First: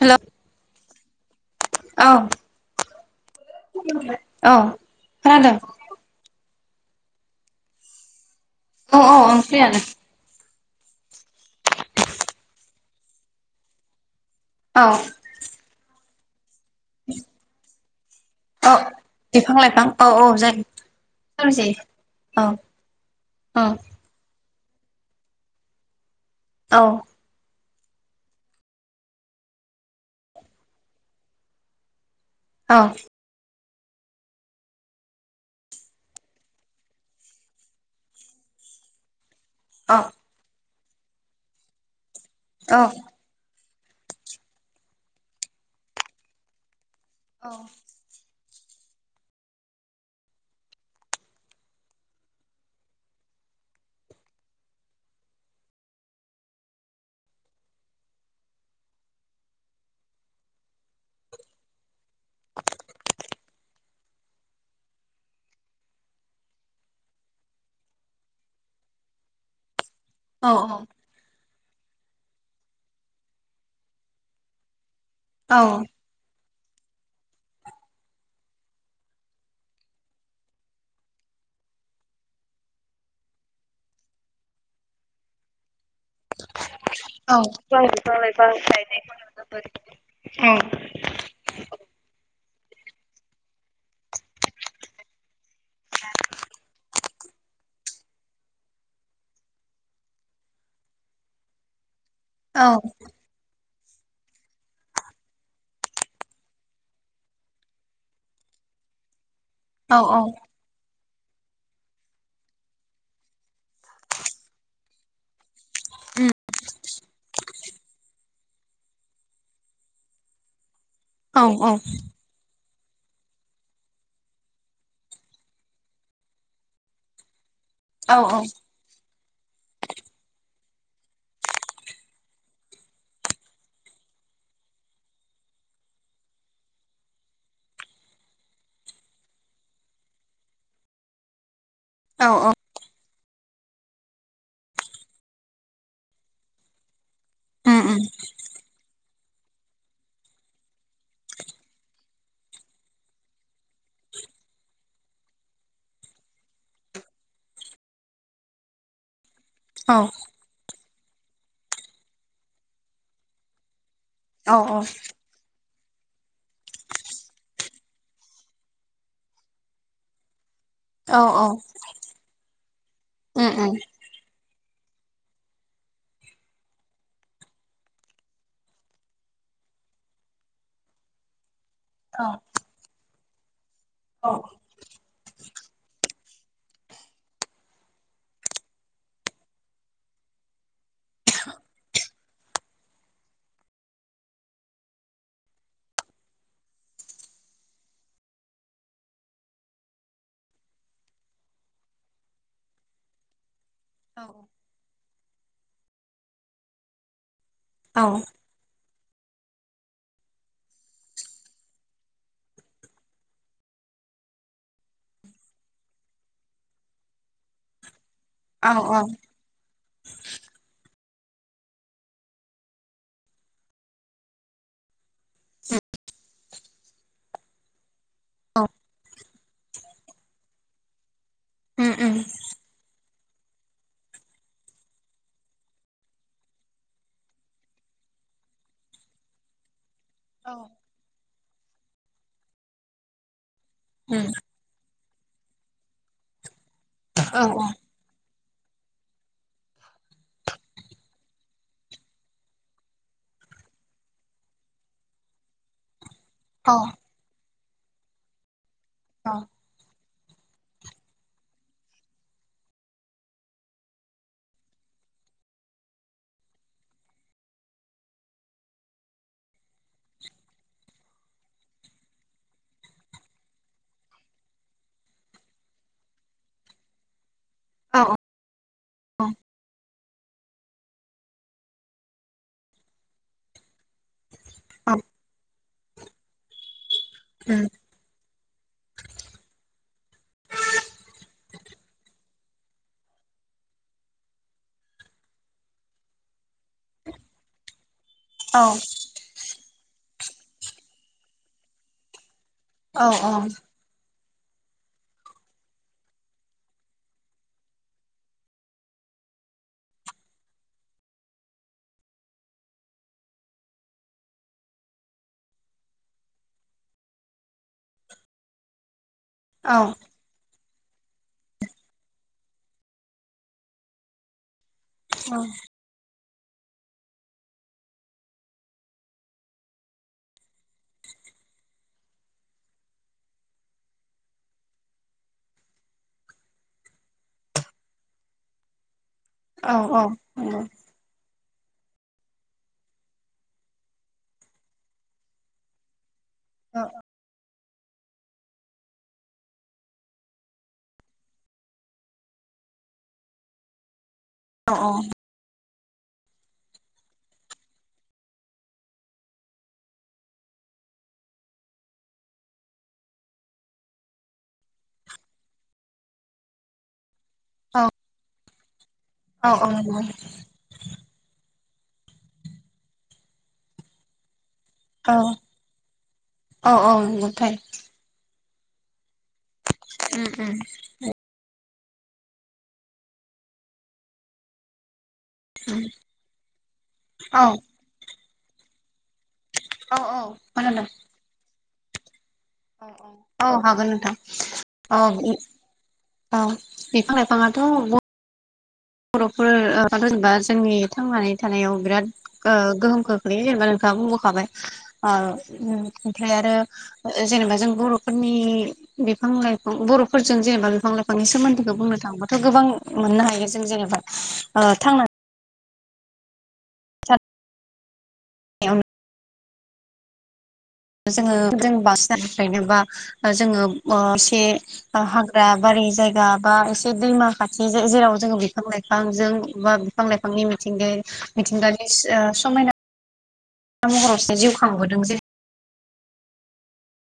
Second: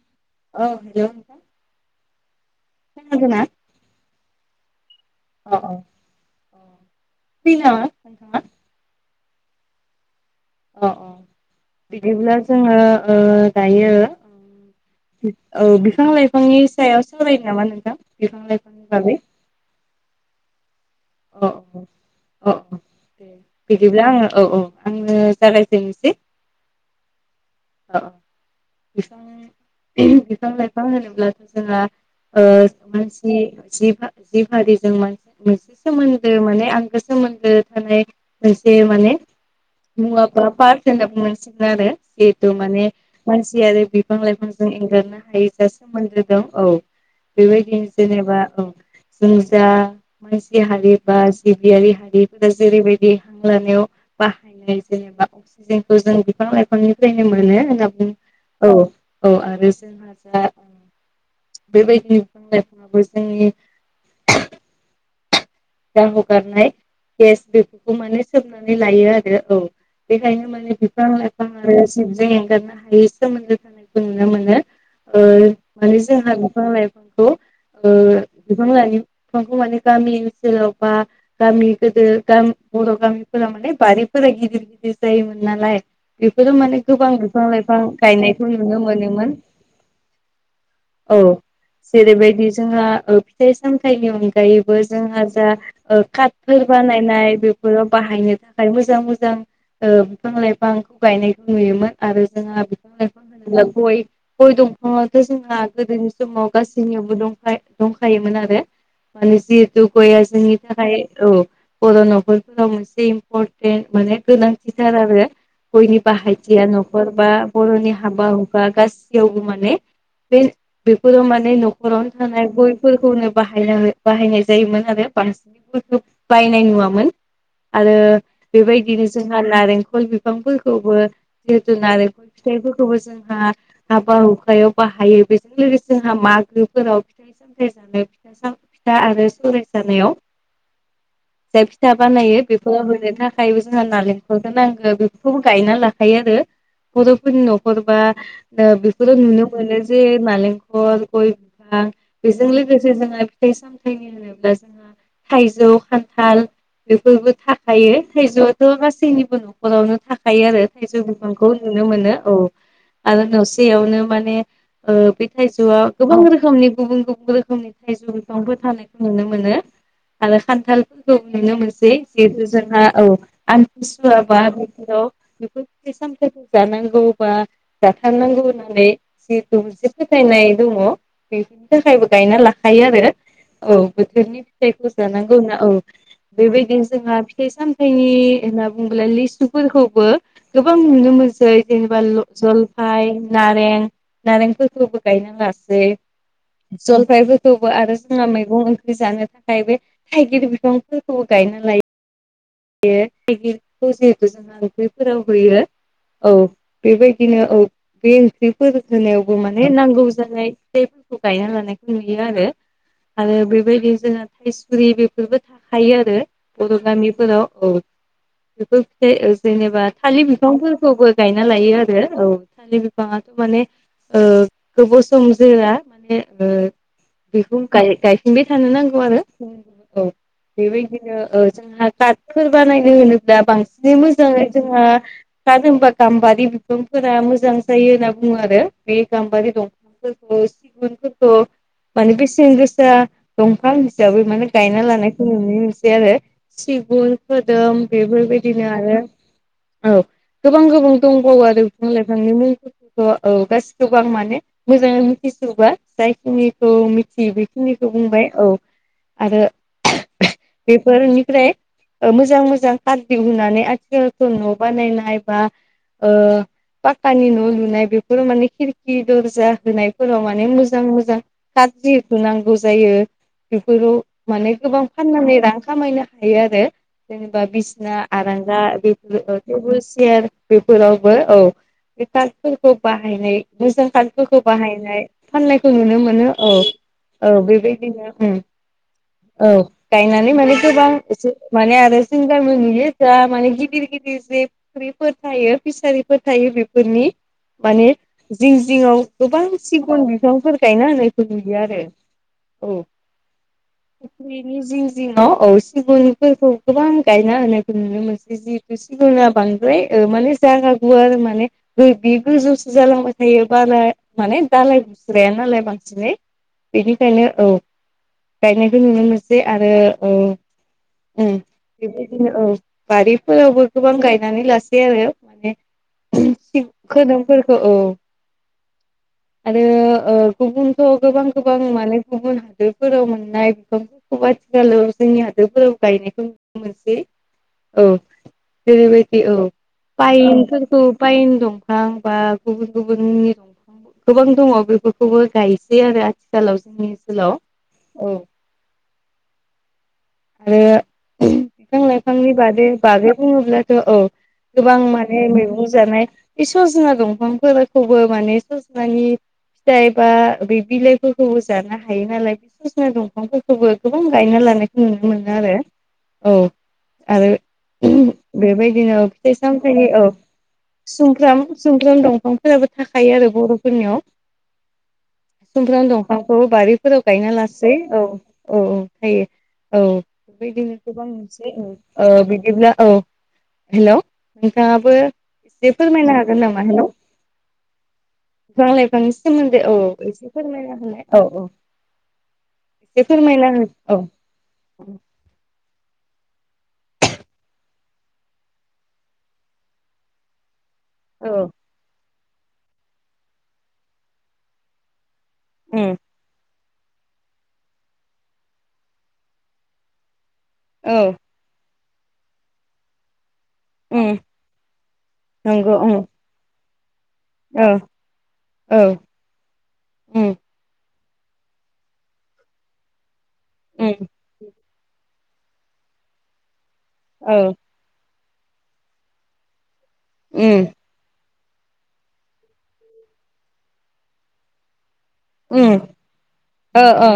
हेल' औ हेल' नोंथां खनांग ना [unintelligible] औ। औ खोनादों औ औ फै नामा नोंथाङा [unintelligible] अ अ ओंस्रियानो [unintelligible] अ'अ' बिदिब्ला जोङो ओदायो औ। औ बिफां - लाइफांनि सायाव सोलायो नामा नोंथां बिफां औ लाइफांनि बागै बिफां - लाइफां औ - औ जायो। अ सावरायजायो 'अ औ 'अ' अ 'दे औ बिदिब्ला आङो औ - औ। आं थाराय तनोसि [unintelligible] औ। अ'‌ बिफां बिफां लाइफां होनोब्लासो जोंहा ओ औ मानसि जि जि हारिजोंा [unintelligible] नसि मोनसे सोमोन्दो माने आंगो सोमोन्दो थानाय मोनसे माने मुवा ा पारसेन्टाब मोनसिग आरो जिेतु औ माने [unintelligible] मानसि आरो बिफां - लाइफांजों एंगारनो हायै जा सोमोन्दो दं औ बेबायदिनो जेनेबा जों जा मानसि हारि बा जिबियारि हारिफोरा जेरैबायदि हां लानायाव बाहायनाय जेनेबा [unintelligible] सि जखौ जों बिफां लाइफांनिफ्रायनो मोनो होननाुङो [unintelligible] औ औ आरो सोरोंहााजा [unintelligible] बेबायदि बिं लाइफाङाबो जोंनि दा हगारनाय गेस बेफोरखौ माने सोमनानै लायो आरो औ। बेखायनो माने बिफां लाइफां आरो जिबजों एंगारनो हायै सोमोन्दो थानायखौ नुनो मोनो [unintelligible] आ औ औ माने [unintelligible] जोंहा बिफां -लाइफांखौ ओ बिफां लाइफांखौ माने गामि जेन'बा गामि गोदो गामि -बर' गामिफोरा माने बारिफोरा गिदिर गिदिर जायोमोन नालाय बेफोरनो माने गोबां औ बिफां -लाइफां गायनायखौ नुनो मोनोमोन। औ जेरैबायदि जोंहा फिथाइ -सामथाइनि अनगायैबो जोंहा काथफोर बानायनाय बे बाहायनो थाखाय मोजां -मोजां बिफां -लाइफांखौ गायनायखौ नुयोमोन। आरो जोंहा बिफां -लाइफां गय' गय दंफाङाथ' जोंहा गोदोनि समाव गासैनियावबो दं- दंखायोमोन आरो माने जिहेतु गयया जोंनि थाखायाय औ बर' न'खरफोराव मोनसे इम्परटेन्ट माने गोनांथिथार आरो। गयनि उम बाहायथिया न'खर बा बर'नि हाबा -हुखा गासैयावबो माने बे बेफोराव औ माने न'खरावनो थानाय गयफोरखौनो बाहायना बाहायनाय जायोमोन। बांसिननानो बायनाय नुआमोन आरो औ बेबायदिनो जोंहा नारेंखल बिफांफोरखौबो जिहेतु नारेंखल फिथाइफोरखौबो जोंहा हाबा- हुखायाव बाहायो बेजों लोगोसे जोंहा मागोफोराव स जानो फिथा आरो स [unintelligible] जानायाव जाय फिथा औ बानायो बे होनो थाखायबो जोंहा नारेंखलखौ नांगौ बेफोरखौबो गायना लाखायो आरो। बर'फोरनि उम न'खर बा उम नुनो मोनो। जे नालेंखल, गय बिफां बेजों लोगोसे जोंहा फिथाइ-सामथाइ [unintelligible] थाइजौ- खान्थाल बेफोरबो थाखायो थाइजौआथ' गासैनिबो औ हरावनो थाखायो आरो जों बिखौ नुनो मोनो औ आरो न'सेयावनो माने औ आ बे [unintelligible] थाइजौआ गोबां रोखोमनि गुबुन- गुबुन रोखोमनि थाइजौ बिफांफोर थानायखौ नुनो मोनो। आरो खान्थालफोरखौ औ नुनो मोनसै जिहेतु जोंहा औ उम उम ुव बााव बेफोर सामखाय जानांगौ बा [unintelligible] जाथारनांगौ होननानै जिहेथु मोनसे फोथायनाय दङ। बेफोरनि थाखायबो औ गायना लाखायो आरो औ औ बोथोरनि फिथाइखौ जानांगौ होनना औ। बेबायदिनो जोंहा फिथाइ-सामथायाइनि होनना बुङोब्ला लिसुफोरखौबो गोबां नुनो मोनसै जेनेबा जलफाय, नारें नारेंफोरखौबो गायना लासै जलफायफोरखौबो आरो जोंहा मैगंं जानो थाखाय बे थाइगिर बिफांफोरखौबो गायना लायो। खौ जिहेथु औ जोंो [unintelligible] फोराव होयो औ बेबायदिनो औ बे ओंख्रि फोर होनायावबो माने नांगौ जानाय फिाइफोरखौ गायना लानायखौ नुयो आरो। आरो बेबायदि जोंहा थाइसुरि बेफोरबो थाखायो आरो बर' गामिफोराव औ औ बे [unintelligible] जेनेबा थालिर बिफांफोरखौबो गायना लायो आरो औ थालिर बिफाङाथ' माने ओ गोबाव सम जआ माने बिह गाय [unintelligible] थंबाय थानो नांगौ आरो औ बेबायदिनो जोंहा उम उम सोरबा नायनो होनोब्ला बांसिनै मोजाङै जोंहा दानो होनोमबा गाम्बारि बिफांफोरा मोजां जायो होनना बुङो आरो बे गाम्बारि दं औ सिगफोरखौ माने बेसेन गोसा दंफां हिसाबै उम माने गायना लानायखौ नुनो मोनसै आरो सिगुन, औ औ खोदोम बेफोरबायदिनो आरो औ गोबां -गोबां दंबावो आरो बिफां -लाइफांनि मुं औ गासिखौबो आं माने मोजाङै मिथिसोबा जायखिनि औ बेखिनिखौ बुंबाय औ आरो बेफोरनिफ्राय मोजां मोजां खार दिहुनानै आथिखालखौ न' बानायनाय बा ओ पाक्कानि न' लुनाय बेफोराव माने खिरखि दर्जा होनायफोराव माने मोजां मोजां गाज्रिथ नांगौ जायो। बेफोराव माने गोबां फाननानै रां खामायनो हायो आरो जेनेबा बिसना आरांगा बेफोर थेवबोस सियार बेफोरावबो औ बे कफोरखौ बाहायनाय मोजां क [unintelligible] खौ बाहायनाय फाननायखौ नुनो मोनो औ औ बेबायदिनो उम औ गायनानै माने गोबां एसे मानि आरो जों गामियाव नुनो थाङो गिदेर गिदेर जोब फाख्रिफोर थायो फिसारिफोर थायो बेफोरनि माने जिं औ उम औ जिङाव गोबां सिगुन बिफांफोर गायना होनायखौ नुयो आरो औ। औ औ फख्रिनि जिं जिङाव औ सिगुन फोरखौ गोबां गायना होनायखौ नुनो मोनसै जिहेथु सिगुना बांद्राय ओ माने जागा गुवार माने बि बि गोजौसो जालांबाय थायो बाला माने दालाय गुस्राया नालाय बांसिनै बेनिखायनो औ गायनायखौ नुनो मोनसै आरो औ उम बेबायदिनो औ बारिफोरावबो गोबां गायनानै लासै आरो माने खोदोमफोरखौ औ आरो ओ गुबुनथ' गोबां गोबां माने गुबुन हादोरफोराव मोननाय बिफां सब आथिखालाव जोंनि हादोरफोराव गायनायखौ नुनो मोनसै औ। जेरैबायदि औ पाइनफोरखौ पाइन दं बिफां बा गुबुन गुबुननि दंफां गोबां दङ बेफोरखौबो गायसै आरो आथिखालाव जोंनि ओनसोलाव औ आरो बिफां लाइफांनि बादै बागै बुङोब्लाथ' औ गोबां माने मैगं जानाय बे स'जना दंफांफोरखौबो माने स'जनानि फिथाइ बा बे बिलाइफोरखौबो जानो हायो नालाय स'जना दंफांफोरखौबो गोबां गायना लानाय नुनो मोनो आरो औ आरो उम बेबायदिनो औ जेसां थोयो नंगौ औ सुमफ्राम सुमफ्राम दंफांफोराबो थाखायो आरो बर'फोरनियाव। थार सुमफ्राम दंफांखौ बारिफोराव गायना लासै औ औ थायो। औ उम उम बेबायदिनो गोबां ओ बिदिब्ला औ हेल' नोंथाङाबो एसे उम फोरमायनो हागोन नामा हेल' औ बिफां लाइफांनि सोमोन्दै सोमोन्दै औ एसे फोरमायना होनाय औ औ औ एसे औ फोरमायना होन हागोन औ नोंथां औ औ बिफां लाइफाङाथ' बर'फोर जेनेबा जोंनि थांनानै औ थानायाव बिराद ओ गोहोम खोख्लैयो जेनेबा नों बुंबोखाबाय ओ उम ओमफ्राय आरो जेनेबा जों बर'फोरनि बिफां लाइफां ब'र जों जेनेबा बिफां औ लाइफांनि सोमोन्दैखौ बुंनो थाङोबाथ' गोबां मोननो हायो जों जेनेबा उम थांनानै नंगौ उम। औ थानायावनो औ उम जोङो जों बांसिनानो गायनोबा ओ जोङो ओ उम से हा दा बारि जायगा बा एसे दैमा औ खाथि जेराव जोङो बिफां लाइफांजों बा बिफां लाइफांनि उम मिथिंगायै मिथिंगानि समायना महरावसो जिउ खांबोदों जे उम ओ ओ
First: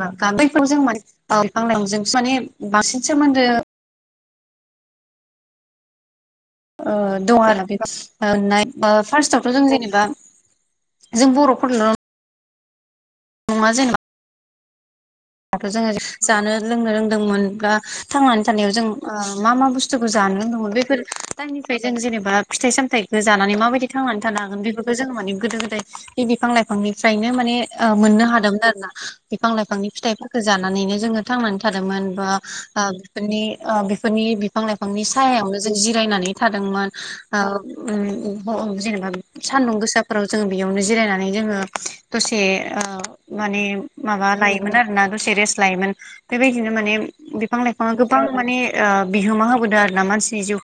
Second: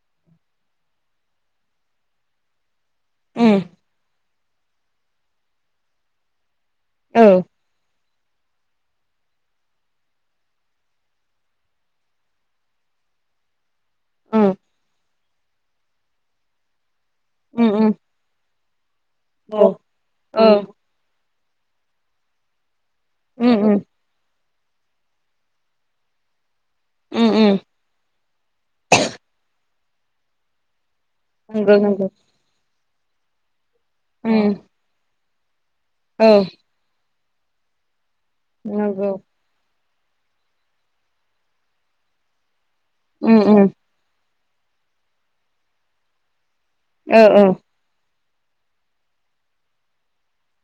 बैफोरजों [unintelligible] जों माने बांसिन सोमोन्दो ओ दं आरो बे ओ नाय फारस्वावथ'' जों जेनेबा जों बर'फोरल नङा जेनेबा दाथ' जोङो जानो लोंनो रोंदोंमोन उम बा औ उम थांनानै थानायाव जों मा मा औ बुस्थु बुसथुखौ जानो औ दङ बेफोर टामइनिफ्राय जों जेनेबा फिथाइ सामथाइखौ उम जानानै उम माबायदि थांनानै थानो हागोन बेफोरखौ जोङो माने गोदो गोदाय बे बिफां लाइफां उम बिफांनिफ्रायनो माने उम ओ मोननो हादोंमोन आरो ना बिफां लाइफांनि फिथाइफोरखौ जानानैनो जोङो थांनानै नंगौ नंगौ थादोंमोन बा ओ बेफोरनि ओ बेफोरनि उम बिफां लाइफांनि सायावनो थानो जों औ जिरायनानै थादोंमोन ओ उम अ जेनेबा नंगौ सान्दुं गोसाफोराव जोङो बेयावनो जिरायनानै जोङो दसे ओ उम माने उम माबा लायोमोन आरोना दसे रेस लायोमोन बेबायदिनो माने औ औ बिफां लाइफां गोबां माने बिहोमा होबोदों आरोना मानसिनि जिउ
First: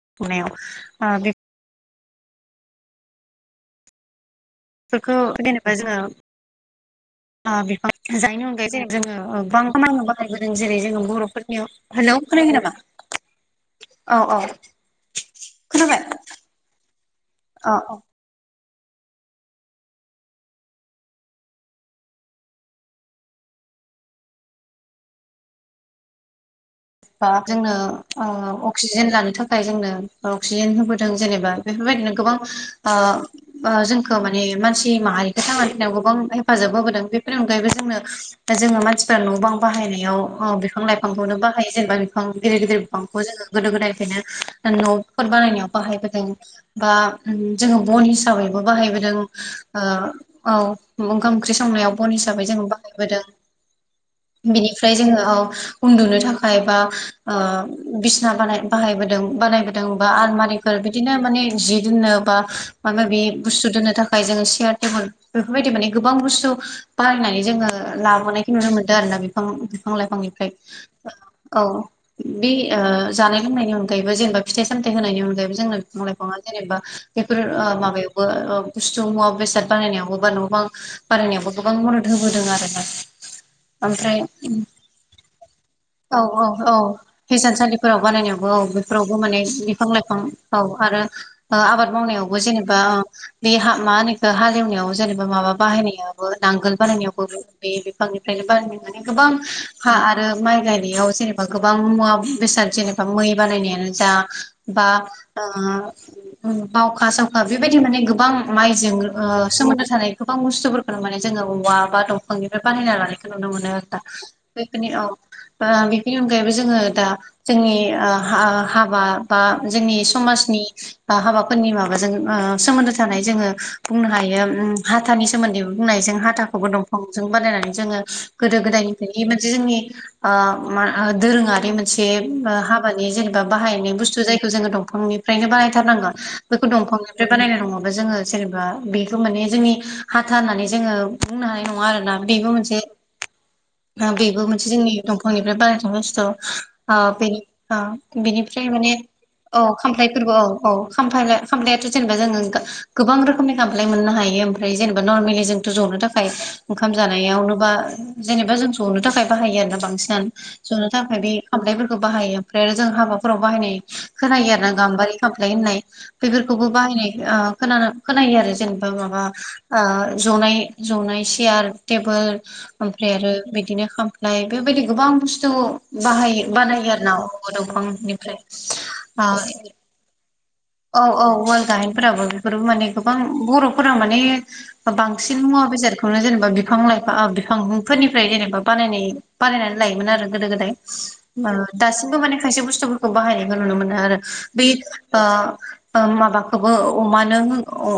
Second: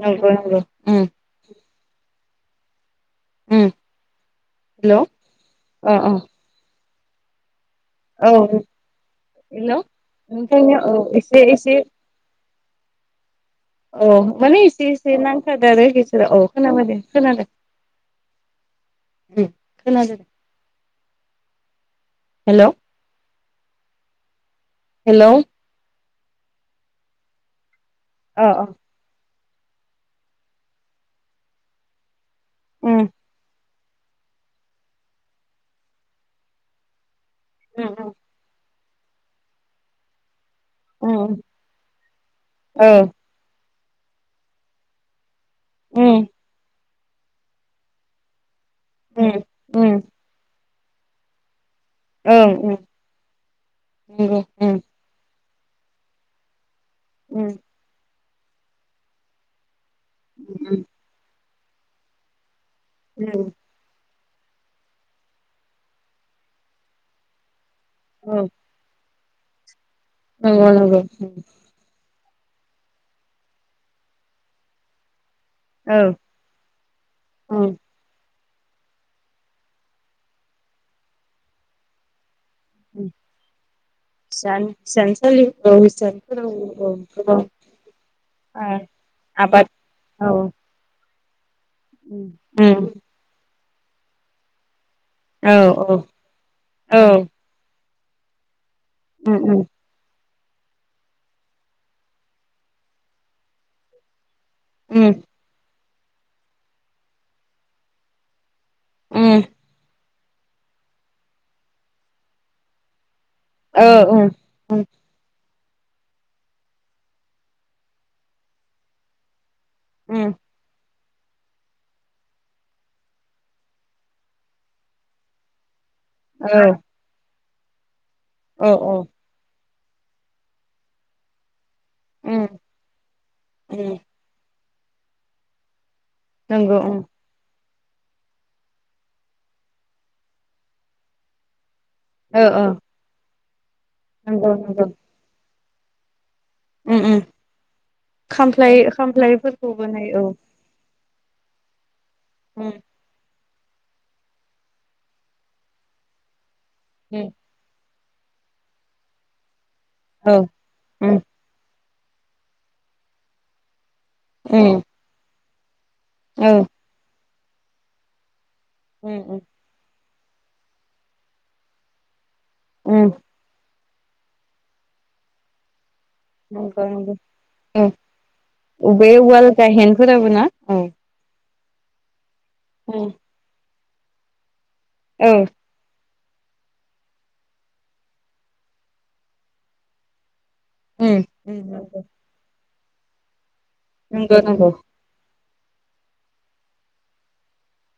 नंगौ नंगौ उम बे उम हेलौ फोरखौ जेनेबा अ अ जोङो बिफां औ जायनि अनगायै जै जोङो गोबां हेलौ खामाययाव बाहायबोदों जेरै ओंखायनो औ जोङो एसे बर'फोरनियाव एसे हेल' खोनायाखै नामा। औ माने एसे एसे नांथारादो आरो खोनाबाय बिसोरा औ खोनाबाय दे खोनादों औ औ खोनादों हेल'। हेल'। अ अ जोंनों अक्सिजेन लानो थाखाय जोंनो अक्सिजेन होबोदों जेनेबा बेफोरबायदिनो गोबां उम जोंखौो माने मानसि माहारिखौ थांनानै थानायनायाव गोबां हेफाजाब होबोदों बे बेनि अनगायैबो जोंनो उम जोङो मानसिफ्रा न' बां बाहायनायाव बिफां उम लाइफांखौनो बा जेनेबा बिफां गिदिर गिदिर औ बिफांखौ ज गोदो गोदायनिफ्रायनो न' बानायनायाव उम बाहायबोदों बा जोङो बन हिसाबैबो बाहायबोदों उम उम औ ओंखाम ओंख्रि संनायाव बन हिसाबै ओं जोङो उम बाहायबोदों नंगौ उम बेनिफ्राय जोङो उन्दुनो थाखाय बायबा उम बिसना बानाय बाहायदों बानाय बा आलमारिफोर उम बिदिनो माने जि दोननो माबा माबि उम बुस्थु दनो थाखाय जो सेयार टेबोल बेफोरबायदि माने गोबां बुस्थु बायनानै जोङो लाबोनायखौ नुनो मोनदों आरो ना बिफां लाइफांनिफ्राय औ औ नंगौ औ बे जानाय लोंनायनि अनगायैबो जेनेबा फिथाइ सामथ होनायनि अनगै जों औ बिां लाइफाङा जेनेबा बेफोर उम माबायाव बुस्थु मुवा बेसाद बानायनायावबो बा न' बां बानायनायावबो गोबां मदद होबोदों आरो हिसान हिसानसालि औ औ औ हजानसालिफोराव बानायनायावबो औ बेफोरावबो माने आबाद बिफां लाइफां औ आरो आबाद उम मावनायावबो जेनेबा बे मा होनोखौ हालेवनायाव जेनेबा माबा औ औ बाहायनायावो नांगोल औ बानायनायावबो बे बिफांनिफ्रायनो बानायनाय मान गोबां उम उम हा आरो माइ गायनायाव जेनेबा गोबां मुवा बेसाद जेनेबा मै बानायनायानो जा बा उम बावखा सावखा बेबायदि माने गोबां माइजों उम सोमोन्दो थानाय गोबां बुस्थुफोरखौनो माने जोङो औवा बा दंफांनिफ्राय बानायना लानाय नुनो मोनो औ उम उम बैफोरनि औ बेफोरनि अनगायैबो जोङो दा जोंनि हाबा बा जोंनि उम समाजनि हाबाफोरनि माबाजों सोमोन्दो थानाय जोङो बुंनो हायो हाथानि सोमोन्दैबो बुंनायजों हाथाखौबो औ दंफांजों बानायनानै जोङो गोदो औ औ गोदायनिफ्राय मोनसे जोंनि आ दोरोङारि मोनसे उम हाबानि जेनेबा बाहायनाय उम बुस्थु जायखौ जोङो दंफांनिफ्रायनो बानायथारनांगोन बेखौ नंगौ दंफां उम बे बानायनाय नङाबा जोङो जेनेबा बेखौ माने जोंनि हाथा होननानै जोङो बुंनो हानाय नङा आरोना। औ बेबो औ मोनसे ओ बेबो नंगौ मोनसे नंगौ जोंनि दंफांनिफ्राय बानायनाय बस्थु ओ उम उम बे ओ बेनि बेनिफ्राय खामफ्लाय माने औ खामफ्लायफोरखौबो नै खाम्लाय फोरबो औ औ खामफाला-खामफ्लायाथ' जेनेबा जोङो उम गोबां रोखोमनि खामफ्लाय मोननो हायो ओमफ्राय जेनेबा नर्मेलि जोंथ' ज'नो थाखाय ओंखाम उम जानायावनो बा जेनेबा जों जनो थाखाय बाहायो आरोना बांसिनानो औ जनो उम थाखाय बै खामफ्लायफोरखौ बाहायो ओमफ्राय आरो जों हाबाफोराव बाहायनाय खोनायो आरो ना उम गाम्बारि खामफ्लाय होननाय औ बेफोरखौबो बाहायनाय ओ खोनानो खोनायो आरो जेनेबा उम माबा उम ओ जनाय जनाय सियार टेबोल उम ओमफ्राय आरो बिदिनो खाम फ्लाइ बेबायदि गोबां बुस्थु बाहायो नंगौ बानायो आरो ना नंगौ अगर दंफांनिफ्राय ओ फोरावो ना औ औ औ वाल गायेनफोराबो बेफोरबो माने उम गोबां बर'फोरा माने औ बांसिन मुवा बेसाद बेखौनो जेनेबा बिफां लाइफां बिफांफोरनिफ्राय जेनेबा बानायनाय बानायनानै लायोमोन आरो गोदो गोदाय उम उम नंगौ दासिमबो माने खायसे बुस्थुफोरखौ बाहायनायखौ नुनो मोनो आरो नंगौ नंगौ बे ओ ओं माबाखौबो अमानो [unintelligible] अ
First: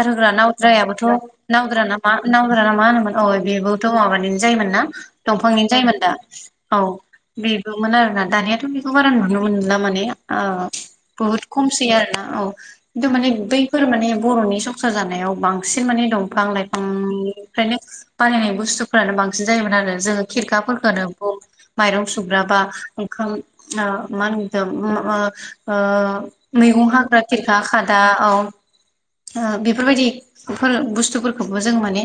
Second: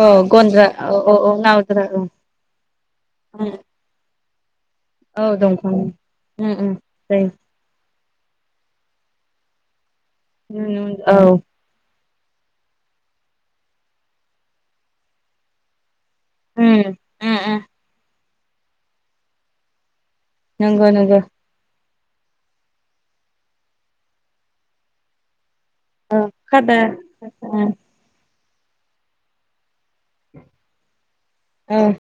औ होग्रा गन्द्रा औ नावद्रायाबोथ' औ औ नावद्रा ना मा औ नावद्रा ना मा होनोमोन अ बेबो थ' माबानिनो जायोमोन ना औ दंफांनिनो दंफां जायोमोन दा उम उम औ जायो बे मोन आरोना दानियाथ' बेखौ बारा नुनो मोनला माने आ उम उम औ बुहुत खमसै आरो ना औ खिन्थु माने बैफोर माने बर'नि संसार जानायाव बांसिन माने दं फां उम उम उम लाइफांनिफ्रायनो बानायनाय बुस्थुफोरानो बांसिन जायोमोन आरो जोङो नंगौ खिरखाफोरखौनो नंगौ बुं माइरं सुग्राबा ओंखाम ओ मानदो ओम ओ ओ खादा मैगं हाग्रा खेरखा उम खादायाव औ ओ बेफोरबायदि बेफोर बुस्थुफोरखौबो जों औ माने